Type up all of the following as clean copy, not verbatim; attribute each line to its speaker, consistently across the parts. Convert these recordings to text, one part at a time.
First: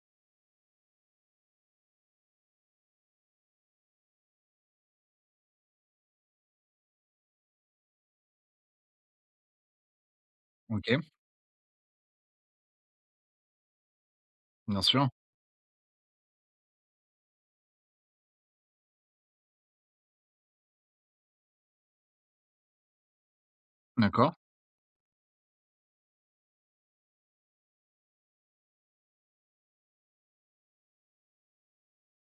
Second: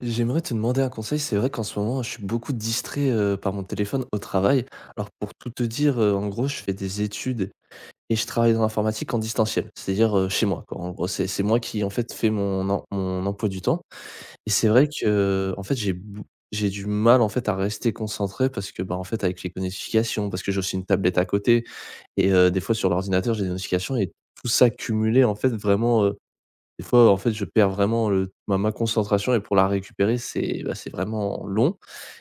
Speaker 1: J'aimerais te demander un conseil. C'est vrai qu'en ce moment, je suis beaucoup distrait, par mon téléphone au travail. Alors pour tout te dire, en gros, je fais des études et je travaille dans l'informatique en distanciel. C'est-à-dire, chez moi, quoi.
Speaker 2: OK,
Speaker 1: En gros, c'est moi qui, en fait, fais mon mon emploi du temps et c'est
Speaker 2: bien
Speaker 1: vrai que,
Speaker 2: sûr.
Speaker 1: en fait, j'ai du mal, en fait, à rester concentré parce que, bah, en fait, avec les notifications, parce que j'ai aussi une tablette à côté et des fois sur l'ordinateur, j'ai des notifications et
Speaker 2: D'accord.
Speaker 1: tout ça cumulé, en fait, vraiment, des fois, en fait, je perds vraiment le ma ma concentration et pour la récupérer, c'est, bah, c'est vraiment long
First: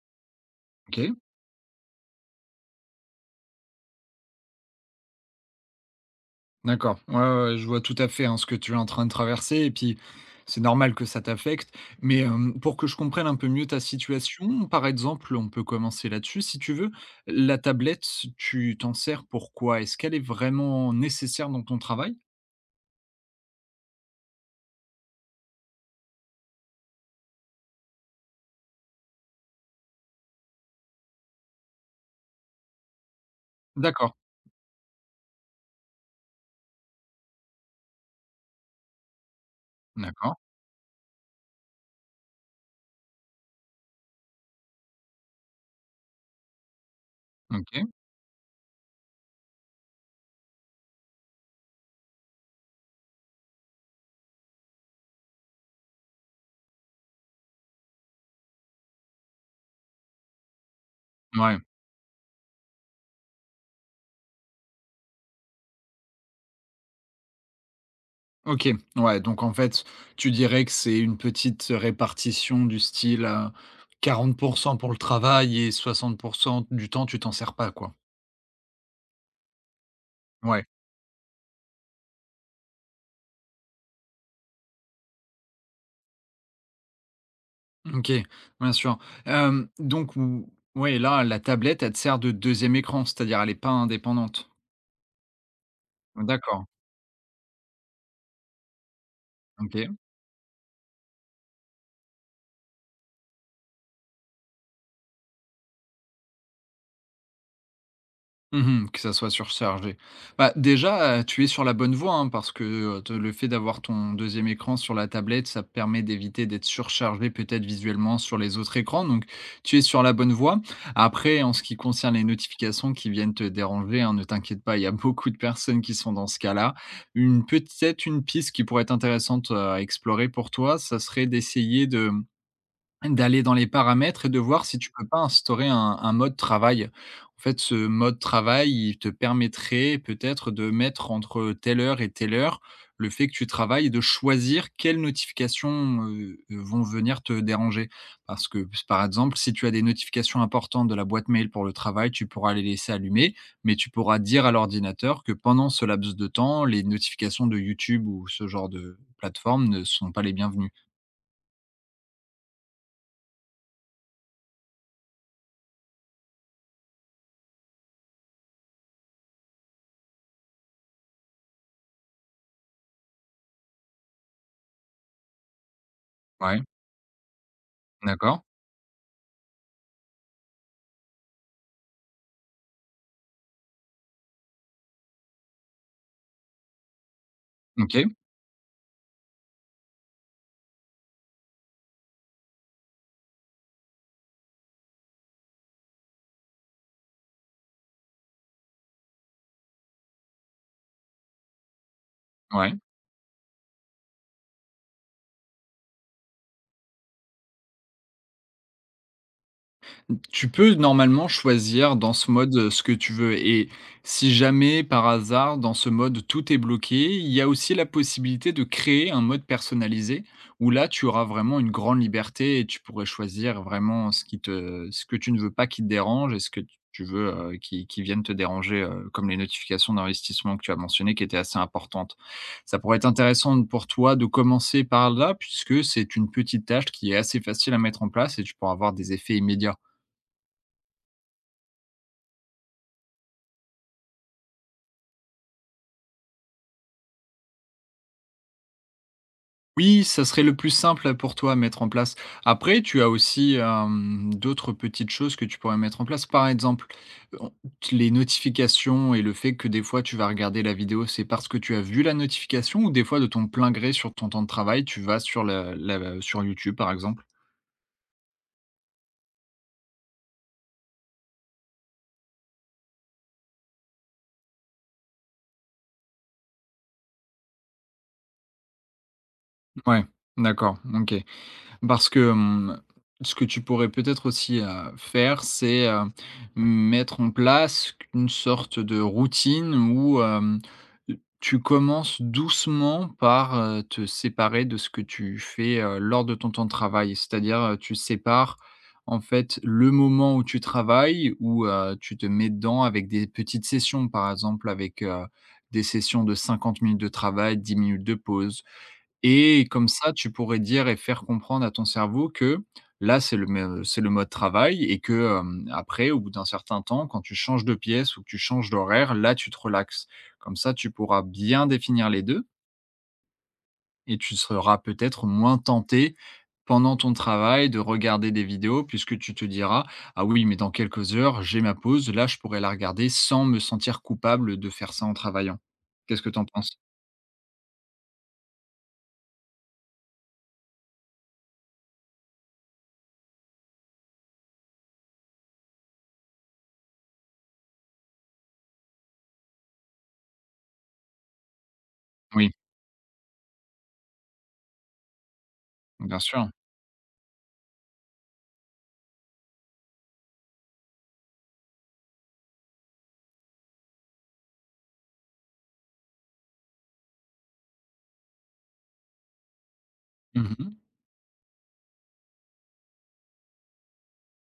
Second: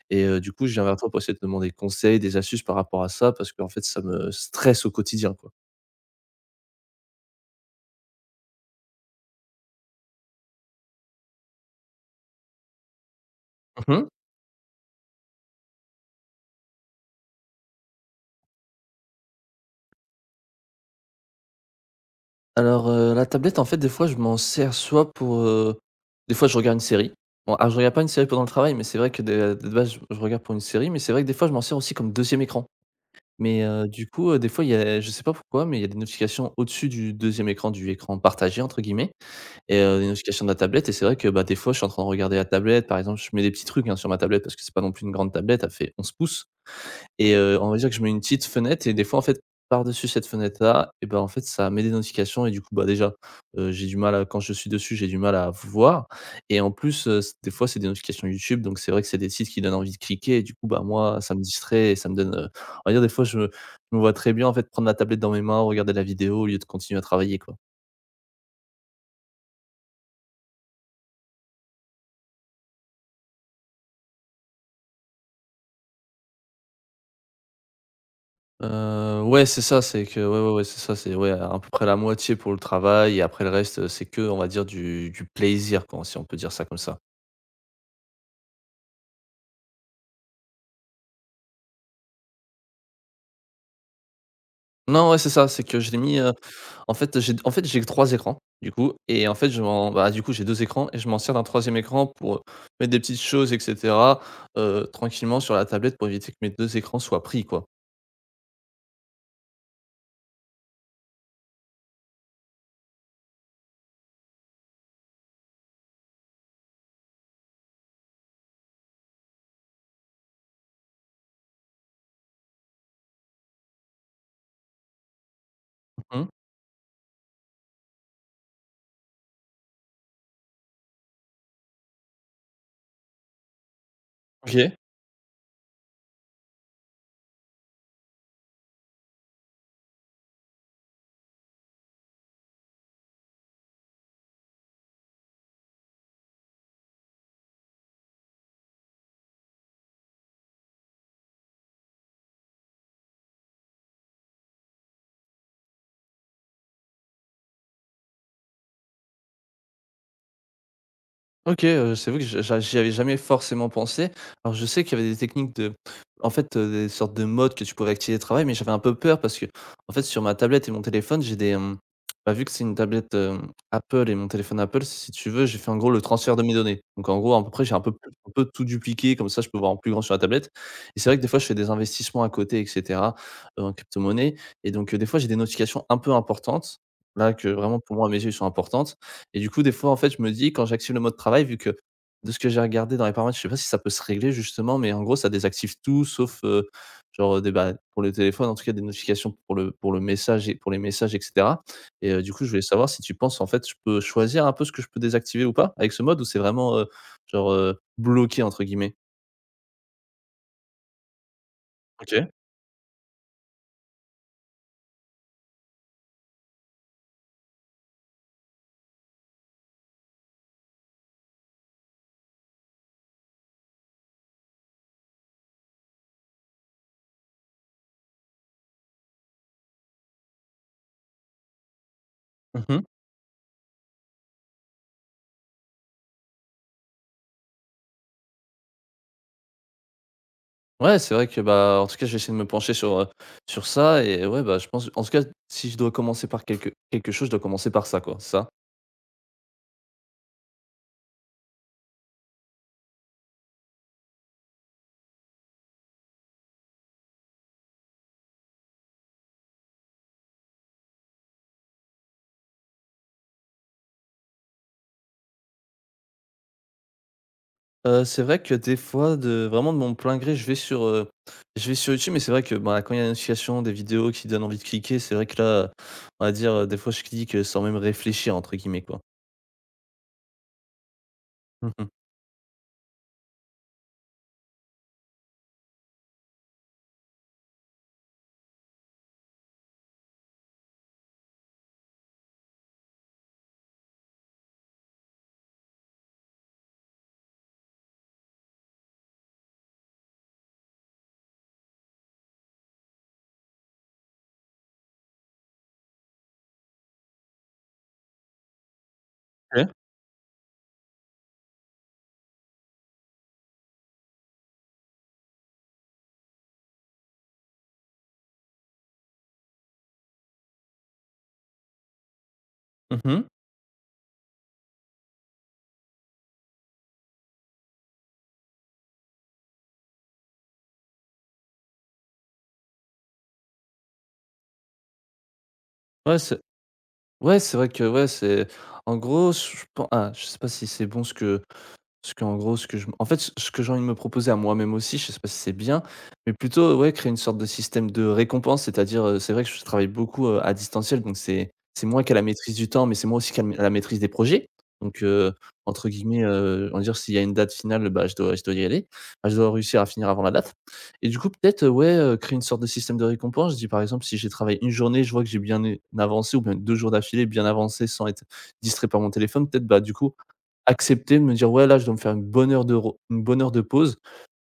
Speaker 1: et du coup, je viens vers toi
Speaker 2: OK.
Speaker 1: pour essayer de te demander conseil, des astuces par rapport à ça parce qu'en fait, ça me stresse au quotidien, quoi.
Speaker 2: D'accord. Ouais, ouais, ouais, je vois tout à fait, hein, ce que tu es en train de traverser et puis c'est normal que ça t'affecte. Mais, pour que je comprenne un peu mieux ta
Speaker 1: Mmh.
Speaker 2: situation, par exemple, on peut commencer là-dessus si tu veux. La tablette, tu t'en sers pour quoi? Est-ce qu'elle est vraiment nécessaire dans ton travail?
Speaker 1: Alors, la tablette, en fait, des fois, je m'en sers soit pour, des fois, je regarde une série. Bon, alors, je regarde pas une série pendant le travail, mais c'est vrai que de base, je regarde pour une série, mais c'est vrai que des fois, je m'en sers aussi comme deuxième écran. Mais du
Speaker 2: D'accord,
Speaker 1: coup, des fois, il y a je sais pas pourquoi, mais il y a des notifications au-dessus du deuxième écran, du «écran partagé» entre guillemets. Et les
Speaker 2: d'accord,
Speaker 1: notifications de la tablette. Et c'est vrai que, bah, des fois, je suis en train de regarder la tablette, par exemple, je mets des petits trucs, hein, sur ma tablette parce que c'est pas non plus une grande tablette, elle fait 11 pouces et on va
Speaker 2: OK,
Speaker 1: dire que je mets une petite fenêtre et des fois, en fait, par-dessus cette fenêtre-là et bah, en fait, ça met des notifications et du coup, bah, déjà, j'ai du mal à quand je suis dessus, j'ai du mal à voir et en plus, c des fois, c'est des notifications YouTube donc c'est vrai que c'est des sites qui donnent envie de cliquer et du coup, bah, moi, ça me
Speaker 2: ouais.
Speaker 1: distrait et ça me donne, on va dire, des fois, je me vois très bien, en fait, prendre la tablette dans mes mains, regarder la vidéo au lieu de continuer à travailler, quoi.
Speaker 2: OK, ouais, donc en fait, tu dirais que c'est une petite répartition du style, 40% pour le travail et 60 du temps, tu t'en sers pas, quoi?
Speaker 1: Ouais, c'est ça, c'est que ouais, ouais, ouais,
Speaker 2: Ouais,
Speaker 1: c'est ça, c'est ouais, à peu près la moitié pour le travail et après le reste, c'est que, on va dire du plaisir quand si on peut dire ça comme ça.
Speaker 2: OK, bien sûr. Donc ou ouais, là, la tablette, elle te sert de deuxième écran, c'est-à-dire elle est pas indépendante?
Speaker 1: Non, ouais, c'est ça, c'est que je l'ai mis,
Speaker 2: D'accord,
Speaker 1: en fait, j'ai que 3 écrans du coup et en fait,
Speaker 2: OK.
Speaker 1: du coup, j'ai 2 écrans et je m'en sers d'un troisième écran pour, mettre des petites choses et cetera, tranquillement sur la tablette pour éviter que mes 2 écrans soient pris, quoi.
Speaker 2: Mmh que ça soit surchargé. Bah, déjà, tu es sur la bonne voie, hein, parce que, te le fait d'avoir ton deuxième écran sur la tablette, ça permet d'éviter d'être surchargé peut-être visuellement sur les autres écrans, donc tu es sur la bonne voie. Après, en ce qui concerne les notifications qui viennent te déranger, hein, ne t'inquiète pas, il y a beaucoup de personnes qui sont
Speaker 1: Mmh
Speaker 2: dans
Speaker 1: mh.
Speaker 2: ce cas-là. Une peut-être une piste qui pourrait être intéressante, à explorer pour toi, ça serait d'essayer de D'aller dans les paramètres et de voir
Speaker 1: OK.
Speaker 2: si tu peux pas instaurer un mode travail. En fait, ce mode travail, il te permettrait peut-être de mettre entre telle heure et telle heure le fait que tu travailles et de choisir quelles notifications, vont venir te déranger. Parce que, par exemple, si tu as des notifications importantes de la boîte mail pour le travail, tu pourras les laisser allumées, mais tu pourras dire à l'ordinateur que pendant ce laps de temps, les notifications de YouTube ou ce genre de plateforme ne sont pas les bienvenues.
Speaker 1: OK, c'est vrai que je j'a j'y avais jamais forcément pensé. Alors je sais qu'il y avait des techniques de en fait, des sortes de modes que tu pouvais activer de travail, mais j'avais un peu peur parce que, en fait sur ma tablette et mon téléphone, bah, vu que c'est une tablette, Apple et mon téléphone Apple, si tu veux, j'ai fait en gros le transfert de mes
Speaker 2: Ouais,
Speaker 1: données. Donc en gros à peu près j'ai un peu plus un
Speaker 2: d'accord.
Speaker 1: peu tout dupliqué comme ça je peux voir en plus grand sur la tablette et c'est vrai que des fois je fais des investissements à côté et cetera, en crypto-monnaie et donc, des fois j'ai des notifications un peu importantes, là que vraiment pour moi à
Speaker 2: OK,
Speaker 1: mes yeux sont importantes et du coup, des fois, en fait, je me dis quand j'active le mode travail, vu que de ce que j'ai regardé dans les paramètres, je sais pas si ça peut se régler justement, mais en gros, ça désactive tout sauf, genre, des bah, pour le téléphone, en tout cas des notifications pour le message et pour les messages et cetera. Et du coup, je voulais
Speaker 2: ouais.
Speaker 1: savoir si tu penses, en fait, je peux choisir un peu ce que je peux désactiver ou pas avec ce mode ou c'est vraiment, genre, «bloqué» entre guillemets?
Speaker 2: Tu peux normalement choisir dans
Speaker 1: OK.
Speaker 2: ce mode, ce que tu veux et si jamais par hasard dans ce mode tout est bloqué, il y a aussi la possibilité de créer un mode personnalisé où là tu auras vraiment une grande liberté et tu pourrais choisir vraiment ce qui te ce que tu ne veux pas qui te dérange et ce que tu veux, qui vienne te déranger, comme les notifications d'investissement que tu as mentionnées qui étaient assez importantes. Ça
Speaker 1: Mmh.
Speaker 2: pourrait être intéressant pour toi de commencer par là puisque c'est une petite tâche qui est assez facile à mettre en place et tu pourras avoir des effets immédiats.
Speaker 1: Ouais, c'est vrai que, bah, en tout cas, j'ai essayé de me pencher sur ça et ouais, bah, je pense en tout cas, si je dois commencer par quelque chose, je dois commencer par ça, quoi, c'est ça?
Speaker 2: Oui, ça serait le plus simple pour toi à mettre en place. Après, tu as aussi, d'autres petites choses que tu pourrais mettre en place. Par exemple, on t les notifications et le fait que des fois tu vas regarder la vidéo, c'est parce que tu as vu la notification ou des fois de ton plein gré sur ton temps de travail, tu vas sur la la sur YouTube, par exemple?
Speaker 1: C'est vrai que des fois de vraiment de mon plein gré, je vais sur YouTube, mais c'est vrai que, bah, quand il y a une notification, des vidéos qui donnent envie de cliquer, c'est vrai que là, on va dire, des fois je clique, sans même «réfléchir» entre guillemets, quoi.
Speaker 2: Ouais, d'accord, OK.
Speaker 1: Mmh.
Speaker 2: Parce que, ce que tu pourrais peut-être aussi, faire, c'est, mettre en place une sorte de routine où, tu commences doucement par, te séparer de ce que tu fais, lors de ton temps de travail. C'est-à-dire, tu sépares, en fait, le moment où tu travailles, où, tu te mets dedans avec des petites sessions, par exemple avec, des sessions de 50 minutes de travail, 10 minutes de pause. Et
Speaker 1: OK.
Speaker 2: comme ça, tu pourrais dire et faire comprendre à ton cerveau que là, c'est le mode travail et que, après, au bout d'un certain temps, quand tu changes de pièce ou que tu changes d'horaire, là, tu te relaxes. Comme ça, tu pourras bien définir les 2
Speaker 1: Mmh.
Speaker 2: et tu seras peut-être moins tenté pendant ton travail de regarder des vidéos puisque tu te diras: «Ah oui, mais dans quelques heures, j'ai ma pause, là, je pourrais la regarder sans me sentir coupable de faire ça en travaillant».
Speaker 1: Ouais,
Speaker 2: Qu'est-ce que tu
Speaker 1: c'est
Speaker 2: en penses?
Speaker 1: ouais, c'est vrai que ouais, c'est en gros, je pen ah, je sais pas si c'est bon ce que. Parce qu'en gros, ce que je en fait, ce que j'ai envie de me proposer à moi-même aussi, je sais pas si c'est bien, mais plutôt, ouais, créer une sorte de système de récompense. C'est-à-dire, c'est vrai que je travaille beaucoup, à distanciel, donc c'est moi qui ai la
Speaker 2: Oui,
Speaker 1: maîtrise du temps, mais c'est moi aussi qui a la maîtrise des projets. Donc, entre
Speaker 2: bien
Speaker 1: guillemets,
Speaker 2: sûr.
Speaker 1: on va dire s'il y a une date finale, bah, je dois y aller. Bah, je dois réussir à finir avant la date et du coup, peut-être, ouais, créer une sorte de système de récompense. Je dis, par exemple, si j'ai travaillé une journée, je vois que j'ai bien é avancé ou bien 2 jours d'affilée bien avancé sans être distrait par mon téléphone, peut-être, bah, du coup,
Speaker 2: Mmh.
Speaker 1: accepter de me dire: «Ouais, là, je dois me faire une bonne heure de pause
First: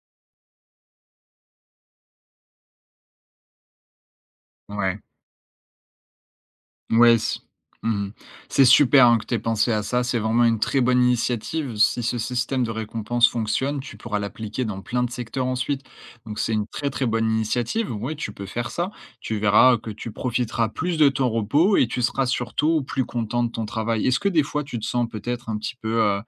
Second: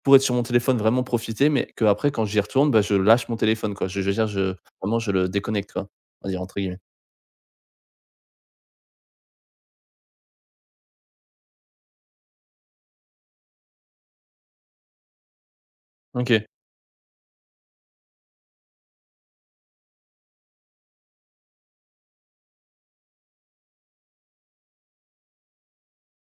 Speaker 1: pour être sur mon téléphone, vraiment profiter», mais que après quand j'y retourne, bah, je lâche mon téléphone, quoi. Je veux dire, je vraiment
Speaker 2: Ouais.
Speaker 1: je le «déconnecte», quoi, on va dire, entre guillemets.
Speaker 2: Ouais, mmh C'est super, hein, que tu aies pensé à ça, c'est vraiment une très bonne initiative. Si ce système de récompense fonctionne, tu pourras l'appliquer dans plein de secteurs ensuite. Donc
Speaker 1: OK.
Speaker 2: c'est une très, très bonne initiative. Oui, tu peux faire ça. Tu verras que tu profiteras plus de ton repos et tu seras surtout plus content de ton travail. Est-ce que des fois tu te sens peut-être un petit peu,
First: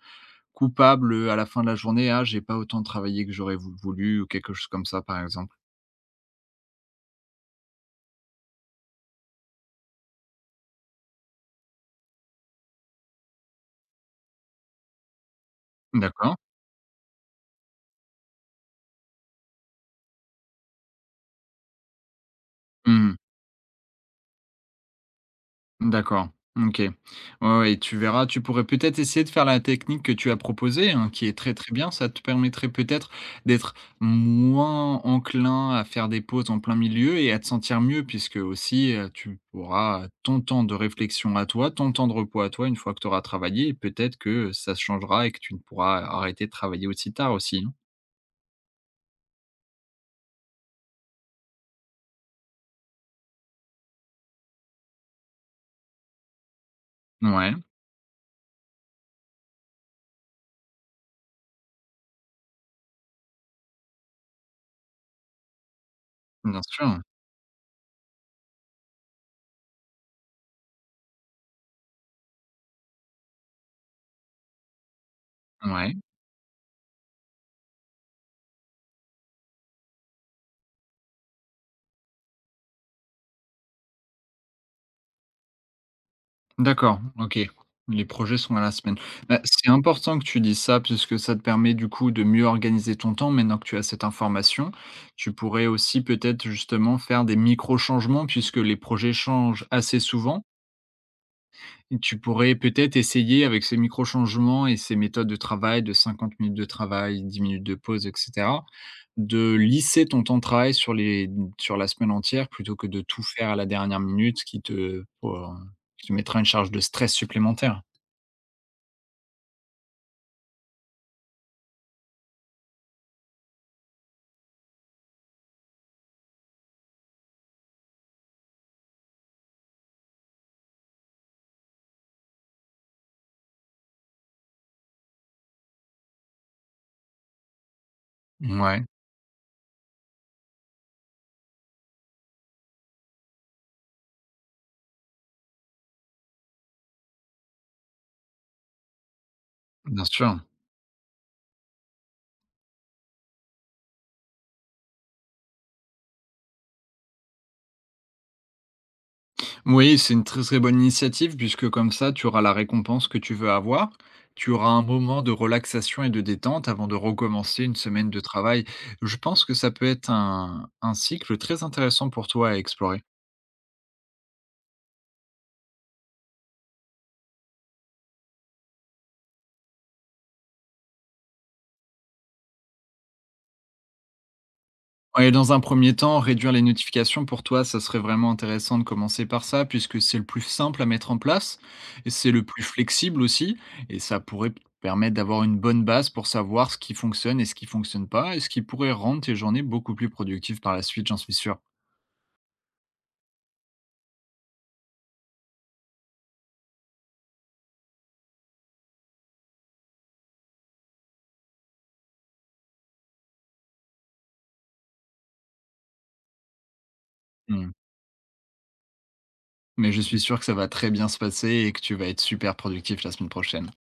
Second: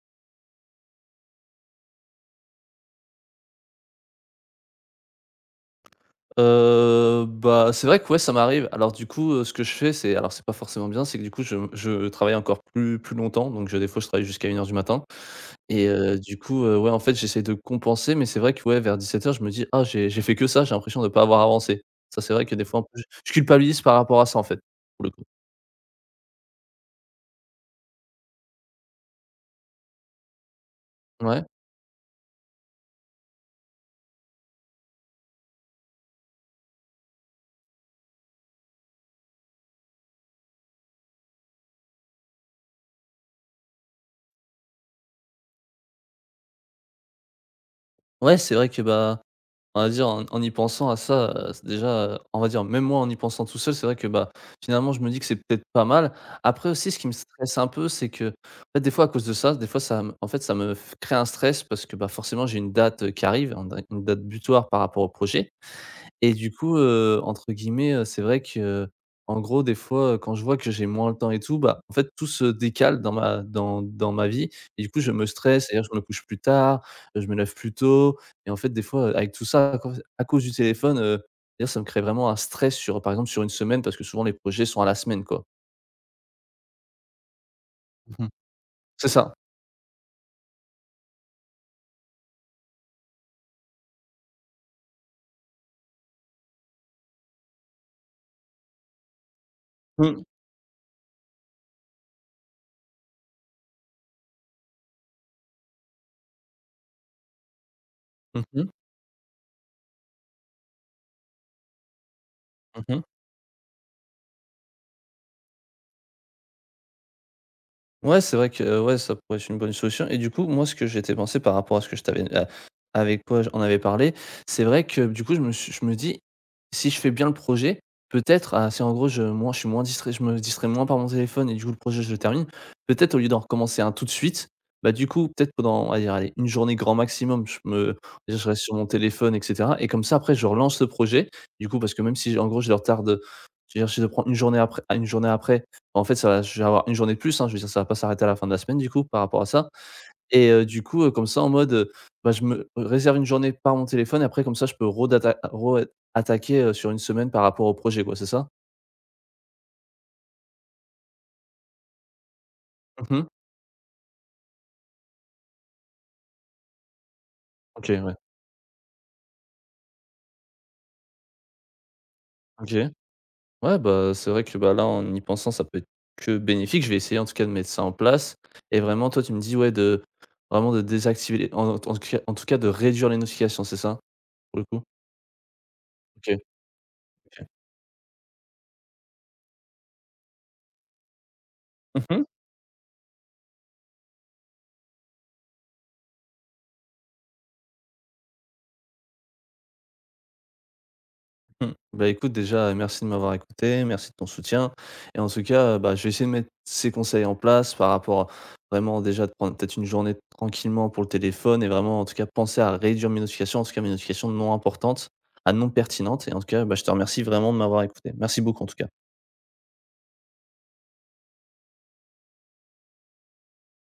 Speaker 2: coupable, à la fin de la journée? «Ah, j'ai pas autant travaillé que j'aurais voulu» ou quelque chose comme ça, par exemple?
Speaker 1: Bah, c'est vrai que ouais, ça m'arrive. Alors du coup, ce que je fais, c'est alors c'est pas forcément bien, c'est que du coup je travaille encore plus longtemps, donc je des fois je travaille jusqu'à une heure du matin et
Speaker 2: D'accord.
Speaker 1: du coup, ouais, en fait, j'essaie de compenser, mais c'est vrai que ouais, vers 17 heures je me dis: «Ah j'ai fait que ça, j'ai l'impression de ne pas avoir avancé». Ça, c'est vrai que des fois, un peu, je
Speaker 2: Mmh.
Speaker 1: je culpabilise par rapport à ça, en fait, pour le coup.
Speaker 2: D'accord, OK. Ouais, ouais et tu verras, tu pourrais peut-être essayer de faire la technique que tu as proposée, hein, qui est
Speaker 1: Ouais.
Speaker 2: très, très bien. Ça te permettrait peut-être d'être moins enclin à faire des pauses en plein milieu et à te sentir mieux puisque aussi, tu auras, ton temps de réflexion à toi, ton temps de repos à toi une fois que tu auras travaillé et peut-être que ça changera et que tu ne pourras arrêter de travailler aussi tard aussi, hein.
Speaker 1: Ouais, c'est vrai que, bah, on va dire en y pensant à ça, c'est déjà, on va dire même moi en y pensant tout seul, c'est vrai que, bah, finalement je me dis que c'est peut-être pas mal. Après aussi ce qui me
Speaker 2: Ouais,
Speaker 1: stresse un peu, c'est que, en fait, des fois à cause de ça, des fois ça me en fait ça me f crée un stress parce que, bah, forcément j'ai une date, qui arrive, un une date butoir par rapport au projet et du
Speaker 2: bien
Speaker 1: coup,
Speaker 2: sûr,
Speaker 1: entre guillemets, c'est vrai que, en gros, des fois, quand je vois que j'ai moins le temps et tout, bah, en fait, tout se décale dans ma vie et du coup, je me stresse, c'est-à-dire
Speaker 2: ouais.
Speaker 1: je me couche plus tard, je me lève plus tôt et en fait, des fois, avec tout ça, à cause du téléphone, d'ailleurs, ça me crée vraiment un stress sur, par exemple, sur une semaine parce que souvent les projets sont à la semaine, quoi.
Speaker 2: D'accord, OK. Les
Speaker 1: Mmh mh.
Speaker 2: projets sont à la semaine.
Speaker 1: C'est ça.
Speaker 2: Bah, c'est important que tu dises ça puisque ça te permet du coup de mieux organiser ton temps maintenant que tu as cette information. Tu pourrais aussi peut-être justement faire des micro-changements puisque les projets changent assez
Speaker 1: Mmh.
Speaker 2: souvent. Tu pourrais peut-être essayer avec ces micro-changements et ces méthodes de travail de 50 minutes de travail, 10 minutes de pause, et
Speaker 1: Mmh
Speaker 2: cetera,
Speaker 1: mh.
Speaker 2: de lisser ton temps de travail sur les sur la semaine entière plutôt
Speaker 1: Mmh
Speaker 2: que de
Speaker 1: mh.
Speaker 2: tout faire à la dernière minute, ce qui te pour qui te mettra une charge de stress supplémentaire.
Speaker 1: Ouais, c'est vrai que, ouais, ça pourrait être une bonne solution et du coup, moi, ce que j'étais pensé par rapport à ce que je t'avais a avec quoi on avait parlé, c'est vrai que du coup, je me dis: «Si je fais bien le projet, peut-être» ah, si en gros je moi, je suis moins distrait, je me distrais moins par mon téléphone et du coup le projet je le termine. Peut-être au lieu d'en recommencer un tout de suite, bah, du coup, peut-être pendant, on va dire, allez, une journée grand maximum, je reste sur
Speaker 2: Ouais,
Speaker 1: mon téléphone et cetera et comme ça après je relance le projet. Du coup, parce que même si en gros je le retarde, je veux dire, si je journée après une journée après, en fait, ça va je vais avoir une journée de plus, hein, je veux dire ça va pas s'arrêter à la fin de la semaine du coup par rapport à ça
Speaker 2: bien sûr.
Speaker 1: et du coup, comme ça en mode, bah, je me réserve une journée par mon téléphone et après comme ça je peux redatta re attaquer, sur une semaine par rapport au projet quoi, c'est ça?
Speaker 2: Oui, c'est une très, très bonne initiative puisque comme ça, tu auras la récompense que
Speaker 1: Mmh.
Speaker 2: tu veux avoir. Tu auras un moment de relaxation et de détente avant de recommencer une
Speaker 1: OK,
Speaker 2: semaine
Speaker 1: ouais.
Speaker 2: de travail. Je pense que ça peut être un cycle très intéressant pour toi à
Speaker 1: OK.
Speaker 2: explorer.
Speaker 1: Ouais, bah, c'est vrai que, bah, là, en y pensant, ça peut être que bénéfique. Je vais essayer en tout cas de mettre ça en place et vraiment toi tu me dis, ouais, de vraiment de désactiver les en tout cas de réduire les notifications, c'est ça? Pour le coup?
Speaker 2: Ouais, dans un premier temps,
Speaker 1: OK.
Speaker 2: réduire les notifications pour
Speaker 1: OK.
Speaker 2: toi, ça serait vraiment intéressant de commencer par ça, puisque c'est le plus simple à mettre en place et
Speaker 1: Mmh.
Speaker 2: c'est le plus flexible aussi. Et ça pourrait te permettre d'avoir une bonne base pour savoir ce qui fonctionne et ce qui fonctionne pas, et ce qui pourrait rendre tes journées beaucoup plus productives par la suite, j'en suis sûr.
Speaker 1: Mmh. Bah, écoute, déjà, merci de m'avoir écouté, merci de ton soutien et en tout cas, bah, je vais essayer de mettre ces conseils en place par rapport à vraiment déjà de prendre peut-être une journée tranquillement pour le téléphone et vraiment en tout cas penser à réduire mes notifications, en tout cas mes notifications non importantes à non pertinentes et en tout cas, bah, je te remercie vraiment de
Speaker 2: Mmh.
Speaker 1: m'avoir écouté. Merci beaucoup en tout cas.
Speaker 2: Mais je suis sûr que ça va très bien se passer et que tu vas être super productif la semaine prochaine.